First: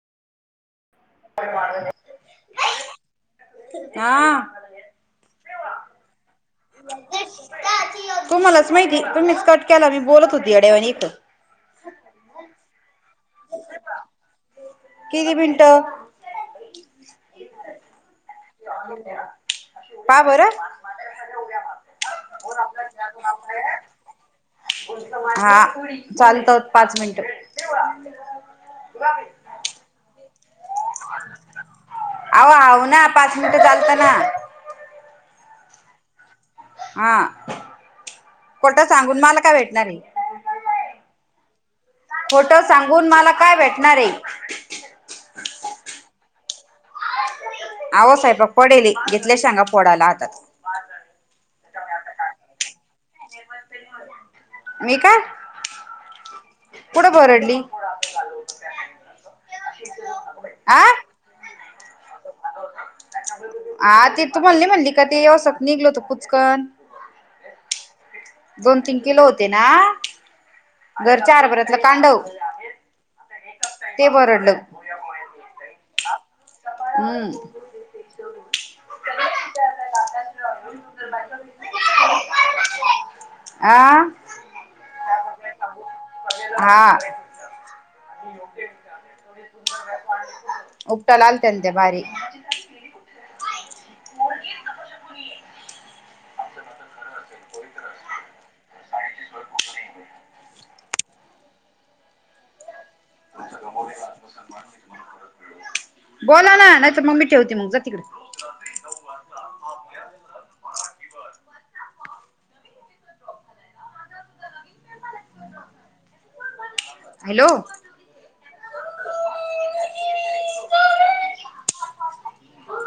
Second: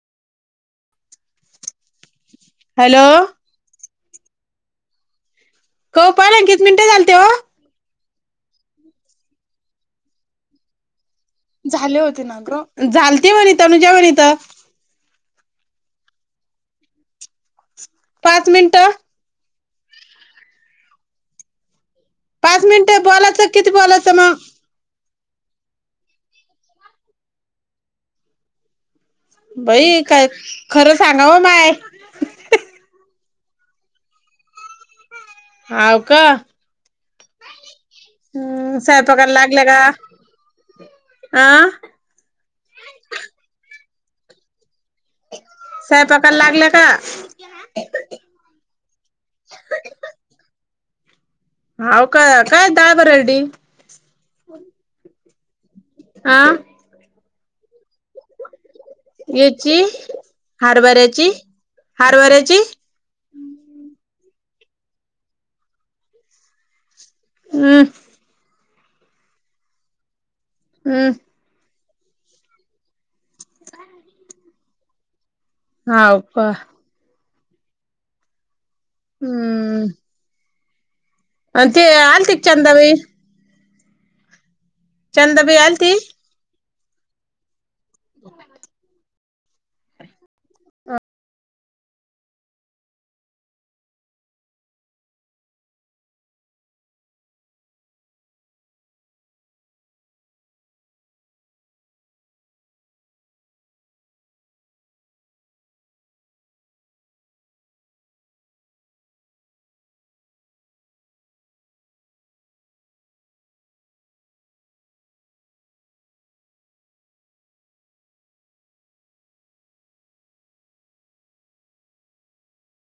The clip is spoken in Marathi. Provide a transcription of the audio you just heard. हॅलो हा. हो काल एकवीस मिनट झालते ओ. तूमालाच माहिती तुम्हीच कट केला, मी बोलत होती येड्यावाणी इथं. झाले होते ना ग झालते म्हणे इथ, तनुजा पण आहे इथं. किती मिनटं? पाच मिनिटं. का बरं? पाच मिनिटं बोलायचं. किती बोलायचं मग? हां चालतात. पाच मिनिटं. बाई काय खरं सांगा ओ माय. अहो आव ना पाच मिनिटं चालतं ना. होव का. हा हम्म खोटं सांगून स्वयंपाकाला मला काय लागले का? भेटणार आहे आं? खोटं सांगून मला काय भेटणार आहे. स्वयंपाकाला लागले का? पडेली घेतले शेंगा फोडायला हातात. होव का? काय डाळ भरडली. नाही का. हां. कुठं भरडली? याची आ हरभऱ्याची हरभऱ्याची. आ तीथ तू बोली म्हणली का ते येवसात निघल ते कुचकन. ह. दोन तीन किलो होते ना? हम्म दर चार घरत. अ तांडव ते भरडले. हाव का. हम्म. हम्म. [unintelligible] आणि ती आलती का चंदाबाई? आं? चंदाबाई आलती? हां. हम्मं पाठूंण द्या उचक्यां लागत्यांन त्यां लंय भारी. [inaudible] [unintelligible] बोलां नां? नाहीं तरं मगं मी ठेवते मगं जां तिकडं. हॅलो?